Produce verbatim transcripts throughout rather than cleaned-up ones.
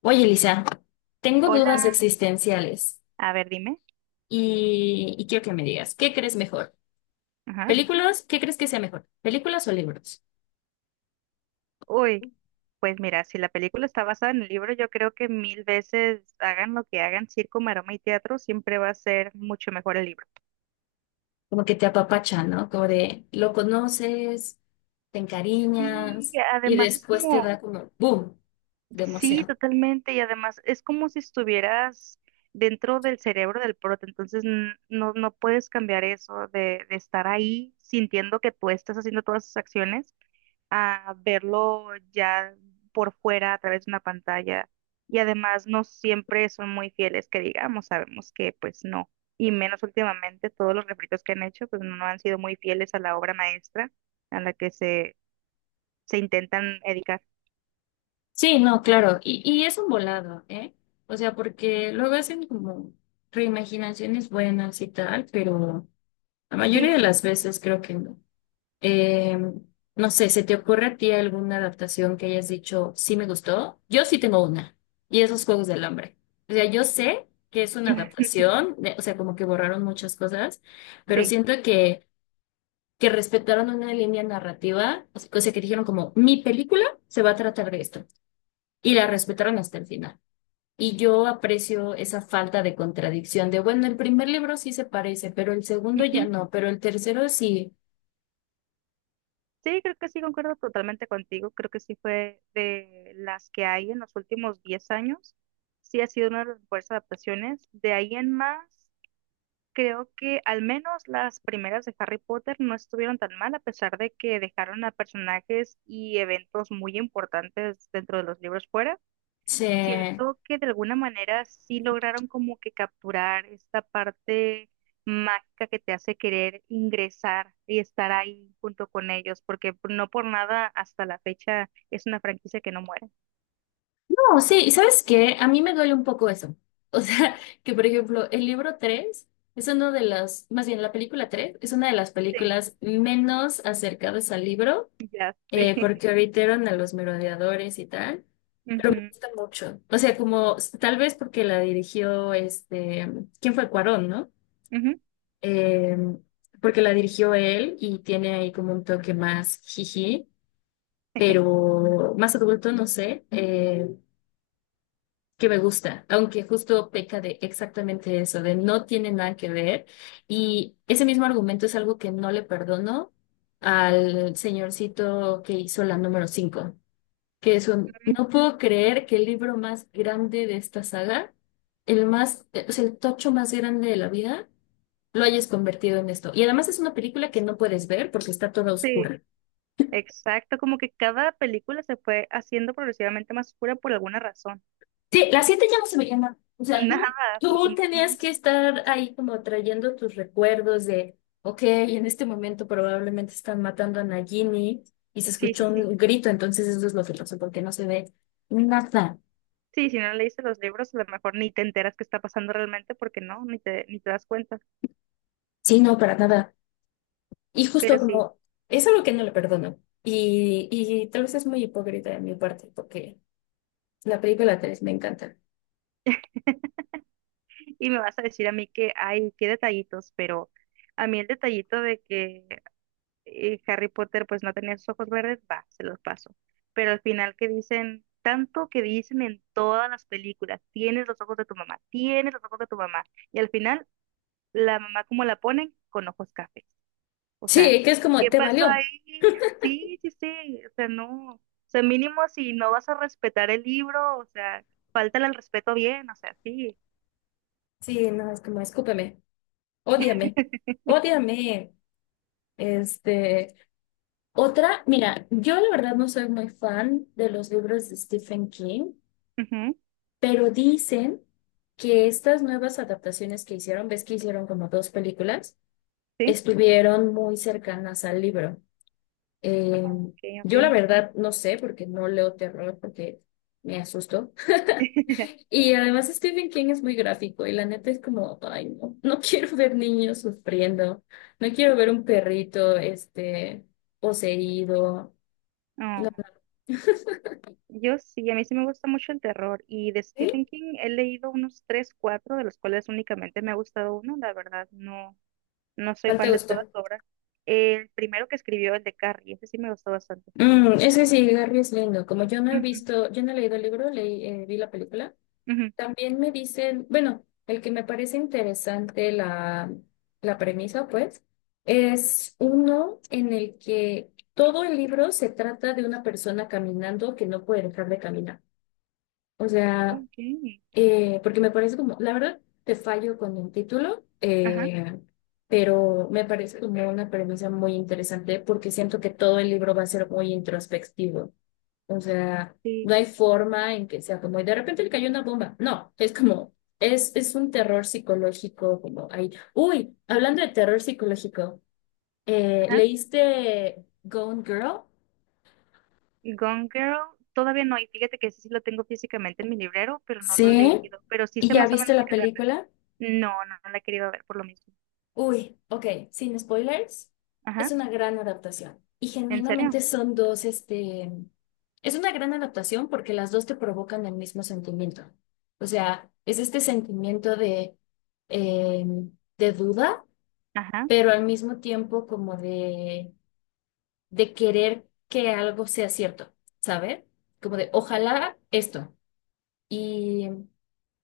Oye, Elisa, tengo Hola, dudas existenciales a ver, dime. y, y quiero que me digas, ¿qué crees mejor? Ajá. ¿Películas? ¿Qué crees que sea mejor? ¿Películas o libros? Uy, pues mira, si la película está basada en el libro, yo creo que mil veces hagan lo que hagan, circo, maroma y teatro, siempre va a ser mucho mejor el libro. Como que te apapachan, ¿no? Como de lo conoces, te Sí, encariñas y además es después te como, da como boom de sí, emoción. totalmente, y además es como si estuvieras dentro del cerebro del prota, entonces n- no, no puedes cambiar eso de, de estar ahí sintiendo que tú estás haciendo todas esas acciones a verlo ya por fuera a través de una pantalla. Y además no siempre son muy fieles, que digamos, sabemos que pues no. Y menos últimamente, todos los refritos que han hecho pues no no han sido muy fieles a la obra maestra a la que se, se intentan dedicar. Sí, no, claro, y, y es un volado, ¿eh? O sea, porque luego hacen como reimaginaciones buenas y tal, pero la mayoría Sí, de las veces creo que no. Eh, no sé, ¿se te ocurre a ti alguna adaptación que hayas dicho, sí me gustó? Yo sí tengo una, y esos Juegos del Hambre. O sea, yo sé que es una adaptación, de- o sea, como que borraron muchas cosas, pero sí. siento que, que respetaron una línea narrativa, o sea, cosa que dijeron como, mi película se va a tratar de esto, y la respetaron hasta el final. Y yo aprecio esa falta de contradicción de, bueno, el primer libro sí se parece, pero el segundo ya Ujú. no, pero el tercero sí Sí, creo que sí, concuerdo totalmente contigo. Creo que sí fue de las que hay en los últimos diez años. Sí ha sido una de las mejores adaptaciones. De ahí en más, creo que al menos las primeras de Harry Potter no estuvieron tan mal, a pesar de que dejaron a personajes y eventos muy importantes dentro de los libros fuera. se... Siento que de alguna manera sí lograron como que capturar esta parte mágica que te hace querer ingresar y estar ahí junto con ellos, porque no por nada hasta la fecha es una franquicia que no muere. No, sí, ¿y sabes qué? A mí me duele un poco eso. O sea, que por ejemplo, el libro tres es uno de las, más bien la película tres es una de las Sí, películas menos acercadas al libro, ya sé. eh, porque evitaron a los merodeadores y tal, pero me Ujú, gusta mucho. O sea, como s- tal vez porque la dirigió este, ¿quién fue Cuarón, no? ujú, Eh, Porque la dirigió él y tiene ahí como un toque más jiji, pero más adulto, no sé. Eh, que me gusta, aunque justo peca de exactamente eso, de no tiene nada que ver. Y ese mismo argumento es algo que no le perdono al señorcito que hizo la número cinco, que es un, ujú. no puedo creer que el libro más grande de esta saga, el más, eh, o sea, el tocho más grande de la vida, lo hayas convertido en esto. Y además es una película que no puedes ver porque está toda Sí. oscura. Exacto, como que cada película se fue haciendo progresivamente más oscura por alguna razón. Sí, las siete ya no se veía nada. O sea, tú, Nada, tú afortunadamente, tenías no. que estar ahí como trayendo tus recuerdos de, ok, en este momento probablemente están matando a Nagini y se Sí, sí, escuchó sí. un grito, entonces eso es lo que pasó, porque no se ve nada. Sí, si no leíste los libros, a lo mejor ni te enteras qué está pasando realmente porque no, ni te, ni te das cuenta. Sí, no, para nada. Y Pero justo sí, como, es algo que no le perdono. Y, y tal vez es muy hipócrita de mi parte, porque la película tres me encanta. y me vas a decir a mí que hay, qué detallitos, pero a mí el detallito de que eh, Harry Potter pues no tenía sus ojos verdes, va, se los paso. Pero al final que dicen, tanto que dicen en todas las películas, tienes los ojos de tu mamá, tienes los ojos de tu mamá. Y al final la mamá como la ponen con ojos cafés. O sea, Sí, que es como, ¿qué te pasó valió. ahí? Sí, sí, sí, o sea, no, o sea, mínimo si no vas a respetar el libro, o sea, falta el respeto bien, o sea, sí. Sí, no, es como, escúpeme, ódiame, ódiame. Este, Otra, mira, yo la verdad no soy muy fan de los libros de Stephen King, Ujú, pero dicen que estas nuevas adaptaciones que hicieron, ves que hicieron como dos películas, sí, estuvieron muy cercanas al libro. Eh, ok, yo la ok. verdad no sé porque no leo terror porque me asusto. Y además Stephen King es muy gráfico y la neta es como, ay, no, no quiero ver niños sufriendo, no quiero ver un perrito, este, poseído. No, Oh, yo sí, a mí sí me gusta mucho el terror y de ¿sí? Stephen King he leído unos tres, cuatro, de los cuales únicamente me ha gustado uno, la verdad, no, no soy ¿Cuál te fan de todas gustó? sus obras. El primero que escribió, el de Carrie, ese sí me gustó bastante. Mm, es que sí, Garry es lindo. Como yo no he Ujú, visto, yo no he leído el libro, leí, eh, vi la película. ujú. También me dicen, bueno, el que me parece interesante la, la premisa, pues, es uno en el que todo el libro se trata de una persona caminando que no puede dejar de caminar. O sea, Ok. Ok. eh, porque me parece como, la verdad, te fallo con el título, Ajá, eh, pero me parece como una premisa muy interesante porque siento que todo el libro va a ser muy introspectivo. O sea, sí. no hay forma en que sea como, y de repente le cayó una bomba. No, es como, es, es un terror psicológico, como ahí. Uy, hablando de terror psicológico, eh, Ajá. ¿leíste Gone Girl? Gone Girl, todavía no. Y fíjate que ese sí lo tengo físicamente en mi librero, pero no lo he Sí. leído. Pero sí ¿Y sé ya más o viste menos de la qué trata. película? No, no, no la he querido ver por lo mismo. Uy, ok, sin spoilers, es Ajá, una gran adaptación. Y ¿en serio? genuinamente son dos, este, es una gran adaptación porque las dos te provocan el mismo sentimiento. O sea, es este sentimiento de, eh, de duda, Ajá, pero al mismo tiempo como de, de querer que algo sea cierto, ¿sabe? Como de, ojalá esto. Y,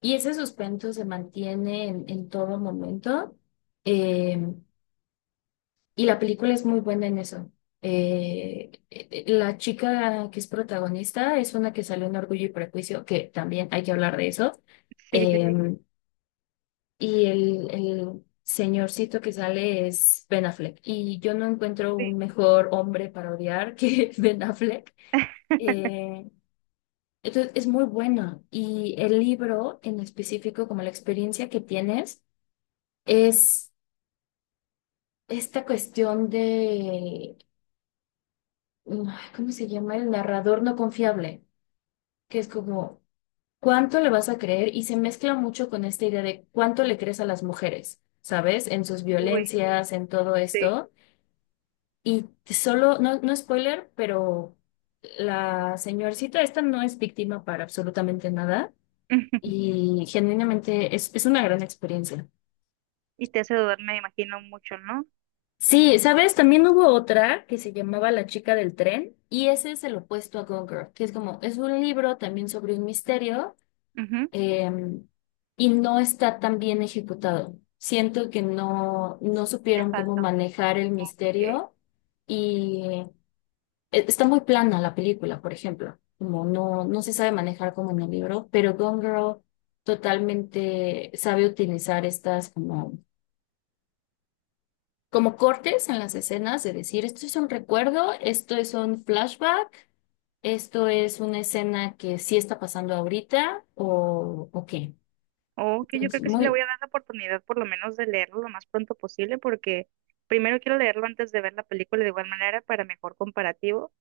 y ese suspenso se mantiene en, en todo momento. Em, Y la película es muy buena en eso. Eh, eh, la chica que es protagonista es una que salió en Orgullo y Prejuicio, que también hay que hablar de eso. sí, sí, sí. Eh, y el, el señorcito que sale es Ben Affleck. Y yo no encuentro Uy, un mejor hombre para odiar que Ben Affleck. Eh, entonces es muy bueno. Y el libro en específico, como la experiencia que tienes, es esta cuestión de mm, ay, ¿cómo se llama? El narrador no confiable, que es como, ¿cuánto le vas a creer? Y se mezcla mucho con esta idea de cuánto le crees a las mujeres, ¿sabes? En sus uy, violencias, en todo sí. esto. Y solo, no, no spoiler, pero la señorcita esta no es víctima para absolutamente nada y genuinamente es, es una gran experiencia. Y te hace dudar, me imagino, mucho, ¿no? Sí, ¿sabes? También hubo otra que se llamaba La chica del tren y ese es el opuesto a Gone Girl, que es como, es un libro también sobre un misterio Ujú. eh, y no está tan bien ejecutado. Siento que no, no Le supieron cómo falta. manejar el Ok. misterio y eh, está muy plana la película, por ejemplo. Como no, no se sabe manejar como en el libro, pero Gone Girl totalmente sabe utilizar estas como, como cortes en las escenas, de decir, esto es un recuerdo, esto es un flashback, esto es una escena que sí está pasando ahorita o, o qué. Ok, yo Entonces, creo que sí le muy, voy a dar la oportunidad por lo menos de leerlo lo más pronto posible porque primero quiero leerlo antes de ver la película de igual manera para mejor comparativo.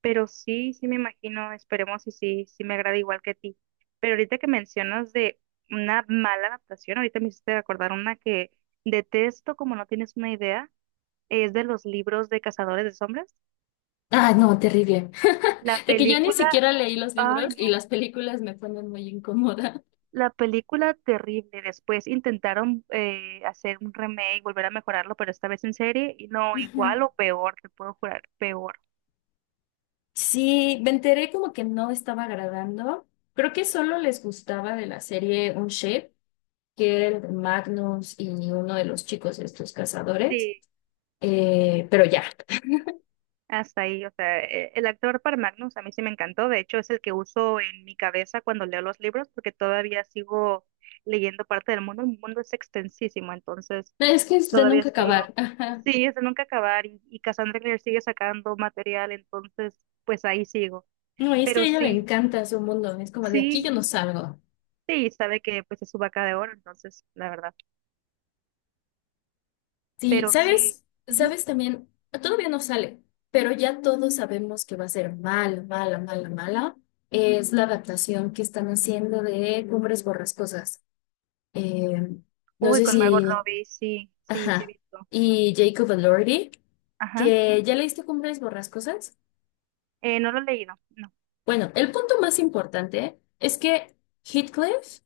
Pero sí, sí me imagino, esperemos y sí, sí me agrada igual que a ti. Pero ahorita que mencionas de una mala adaptación, ahorita me hiciste acordar una que detesto, como no tienes una idea, es de los libros de Cazadores de Sombras. Ah, no, terrible. La De que yo ni película, siquiera leí los ay libros no, y las películas me ponen muy incómoda. la película terrible. Después intentaron eh, hacer un remake, volver a mejorarlo, pero esta vez en serie, y no, Ujú. igual o peor, te puedo jurar, peor. Sí, me enteré como que no estaba agradando. Creo que solo les gustaba de la serie Un Shape, que era de Magnus y uno de los chicos estos cazadores. Eh, pero ya, Hasta ahí, o sea, e- el actor para Magnus a mí sí me encantó, de hecho es el que uso en mi cabeza cuando leo los libros porque todavía sigo leyendo parte del mundo, el mundo es extensísimo, entonces no, es que es de todavía nunca sigo. acabar. Ajá. Sí, es de nunca acabar y, y Cassandra Clare sigue sacando material, entonces pues ahí sigo. No, y es que a Pero ella le sí, encanta su mundo. Es como de aquí yo sí, no salgo. sí, sabe que pues es su vaca de oro, entonces la verdad, Sí, pero sí. ¿sabes? Ujú. ¿Sabes también? Todavía no sale, pero ya todos sabemos que va a ser mala, mala, mala, mala. Es la adaptación que están haciendo de Cumbres Borrascosas. Eh, no Uy, sé con Margot si... Robbie, sí, sí, sí he Ajá. visto. Y Jacob Elordi, Ajá, que ya leíste Cumbres Borrascosas. eh, no lo he leído, no. Bueno, el punto más importante es que Heathcliff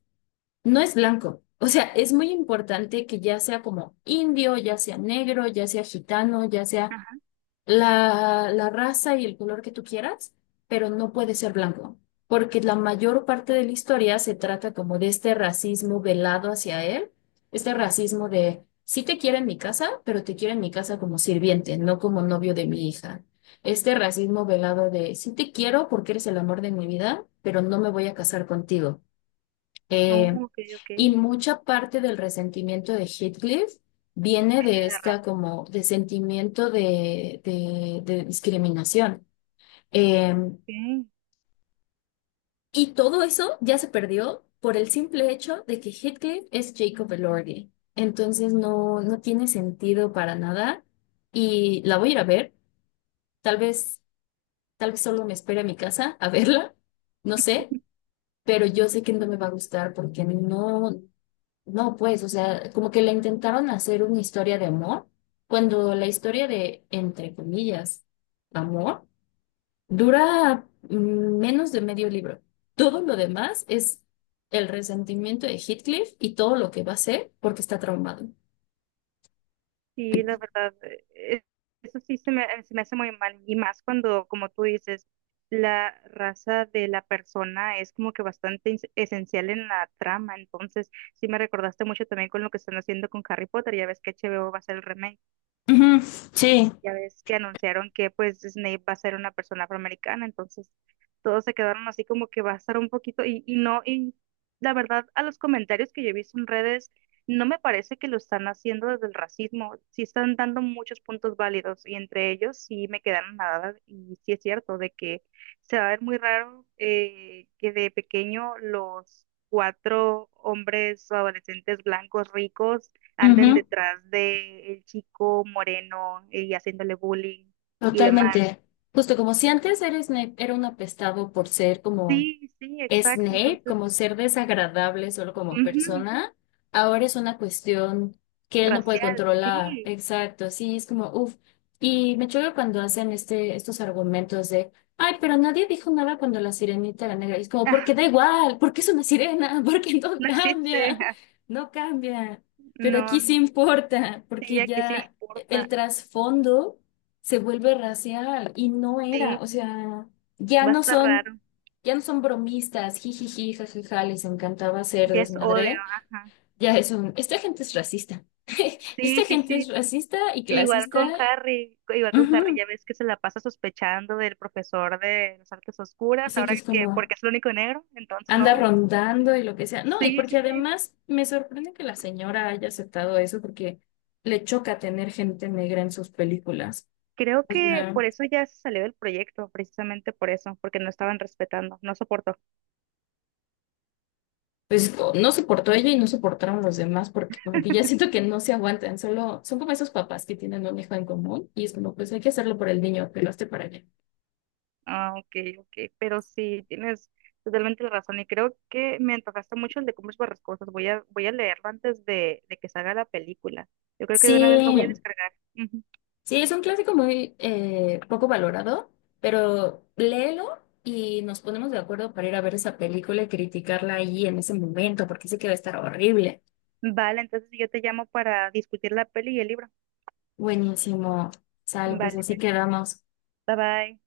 no es blanco. O sea, es muy importante que ya sea como indio, ya sea negro, ya sea gitano, ya sea Ajá, la, la raza y el color que tú quieras, pero no puede ser blanco, porque la mayor parte de la historia se trata como de este racismo velado hacia él, este racismo de, sí te quiero en mi casa, pero te quiero en mi casa como sirviente, no como novio de mi hija. Este racismo velado de, sí te quiero porque eres el amor de mi vida, pero no me voy a casar contigo. oh, Eh, ok, ok. y mucha parte del resentimiento de Heathcliff viene Tiene de la esta razón. como de sentimiento de, de- de discriminación. Eh, Sí, y todo eso ya se perdió por el simple hecho de que Heathcliff es Jacob Elordi. Entonces no, no tiene sentido para nada. Y la voy a ir a ver. Tal vez, tal vez solo me espere a mi casa a verla. No sé. Pero yo sé que no me va a gustar porque no. No, pues, o sea, como que le intentaron hacer una historia de amor, cuando la historia de, entre comillas, amor, dura mm, menos de medio libro. Todo lo demás es el resentimiento de Heathcliff y todo lo que va a ser porque está traumado. sí, la verdad, eh, eso sí se me, se me hace muy mal. Y más cuando, como tú dices, la raza de la persona es como que bastante ins- esencial en la trama. Entonces, sí me recordaste mucho también con lo que están haciendo con Harry Potter. Ya ves que H B O va a hacer el remake. Ujú, sí, Ya ves que anunciaron que pues Snape va a ser una persona afroamericana, entonces todos se quedaron así como que va a estar un poquito y, y no, y la verdad a los comentarios que yo he visto en redes, no me parece que lo están haciendo desde el racismo, sí están dando muchos puntos válidos y entre ellos sí me quedaron nada y sí es cierto de que se va a ver muy raro eh, que de pequeño los cuatro hombres adolescentes blancos ricos anden ujú, detrás de el chico moreno eh, y haciéndole bullying y demás. totalmente. Justo como si antes eres ne- era un apestado por ser como Sí, sí, exacto. Snape Entonces, como ser desagradable solo como ujú, persona, ahora es una cuestión que él no puede racial, controlar. sí. Exacto, sí, es como, uff. Y me choca cuando hacen este, estos argumentos de, ay, pero nadie dijo nada cuando la sirenita era negra. Y es como, Ah, porque da igual, porque es una sirena, porque no no existe. cambia, Ah, no cambia. Pero no, aquí sí importa, sí, porque aquí sí ya el importa. trasfondo se vuelve racial y no era, Sí, o sea, ya va a no estar son. raro. Ya no son bromistas, jijiji, jajaja, les encantaba hacer Ya es odio, desmadre. ajá. Ya es un, esta gente es racista. Sí, Esta sí, gente es sí. racista y Igual clasista. con Harry, igual con Harry, Ujú. ya ves que se la pasa sospechando del profesor de las artes oscuras, Ese que ahora es que como porque es el único negro, entonces anda no. rondando y lo que sea. No, y Sí, sí, porque sí. además me sorprende que la señora haya aceptado eso porque le choca tener gente negra en sus películas. Creo O que sea, por eso ya se salió del proyecto, precisamente por eso, porque no estaban respetando, no soportó. pues o- no soportó ella y no soportaron los demás porque como que ya siento que no se aguantan, solo son como esos papás que tienen un hijo en común y es como, pues hay que hacerlo por el niño, que lo esté para allá. Ah, ok, ok, pero sí, tienes totalmente la razón y creo que me antojaste mucho el de Cumbres Borrascosas. Voy a, voy a leerlo antes de, de que salga la película. Yo creo que Sí, de una vez lo voy a descargar. Ujú. sí, es un clásico muy eh, poco valorado, pero léelo y nos ponemos de acuerdo para ir a ver esa película y criticarla ahí en ese momento, porque sé que va a estar horrible. Vale, entonces yo te llamo para discutir la peli y el libro. Buenísimo. Sale, pues Vale, así pues, quedamos. bye bye.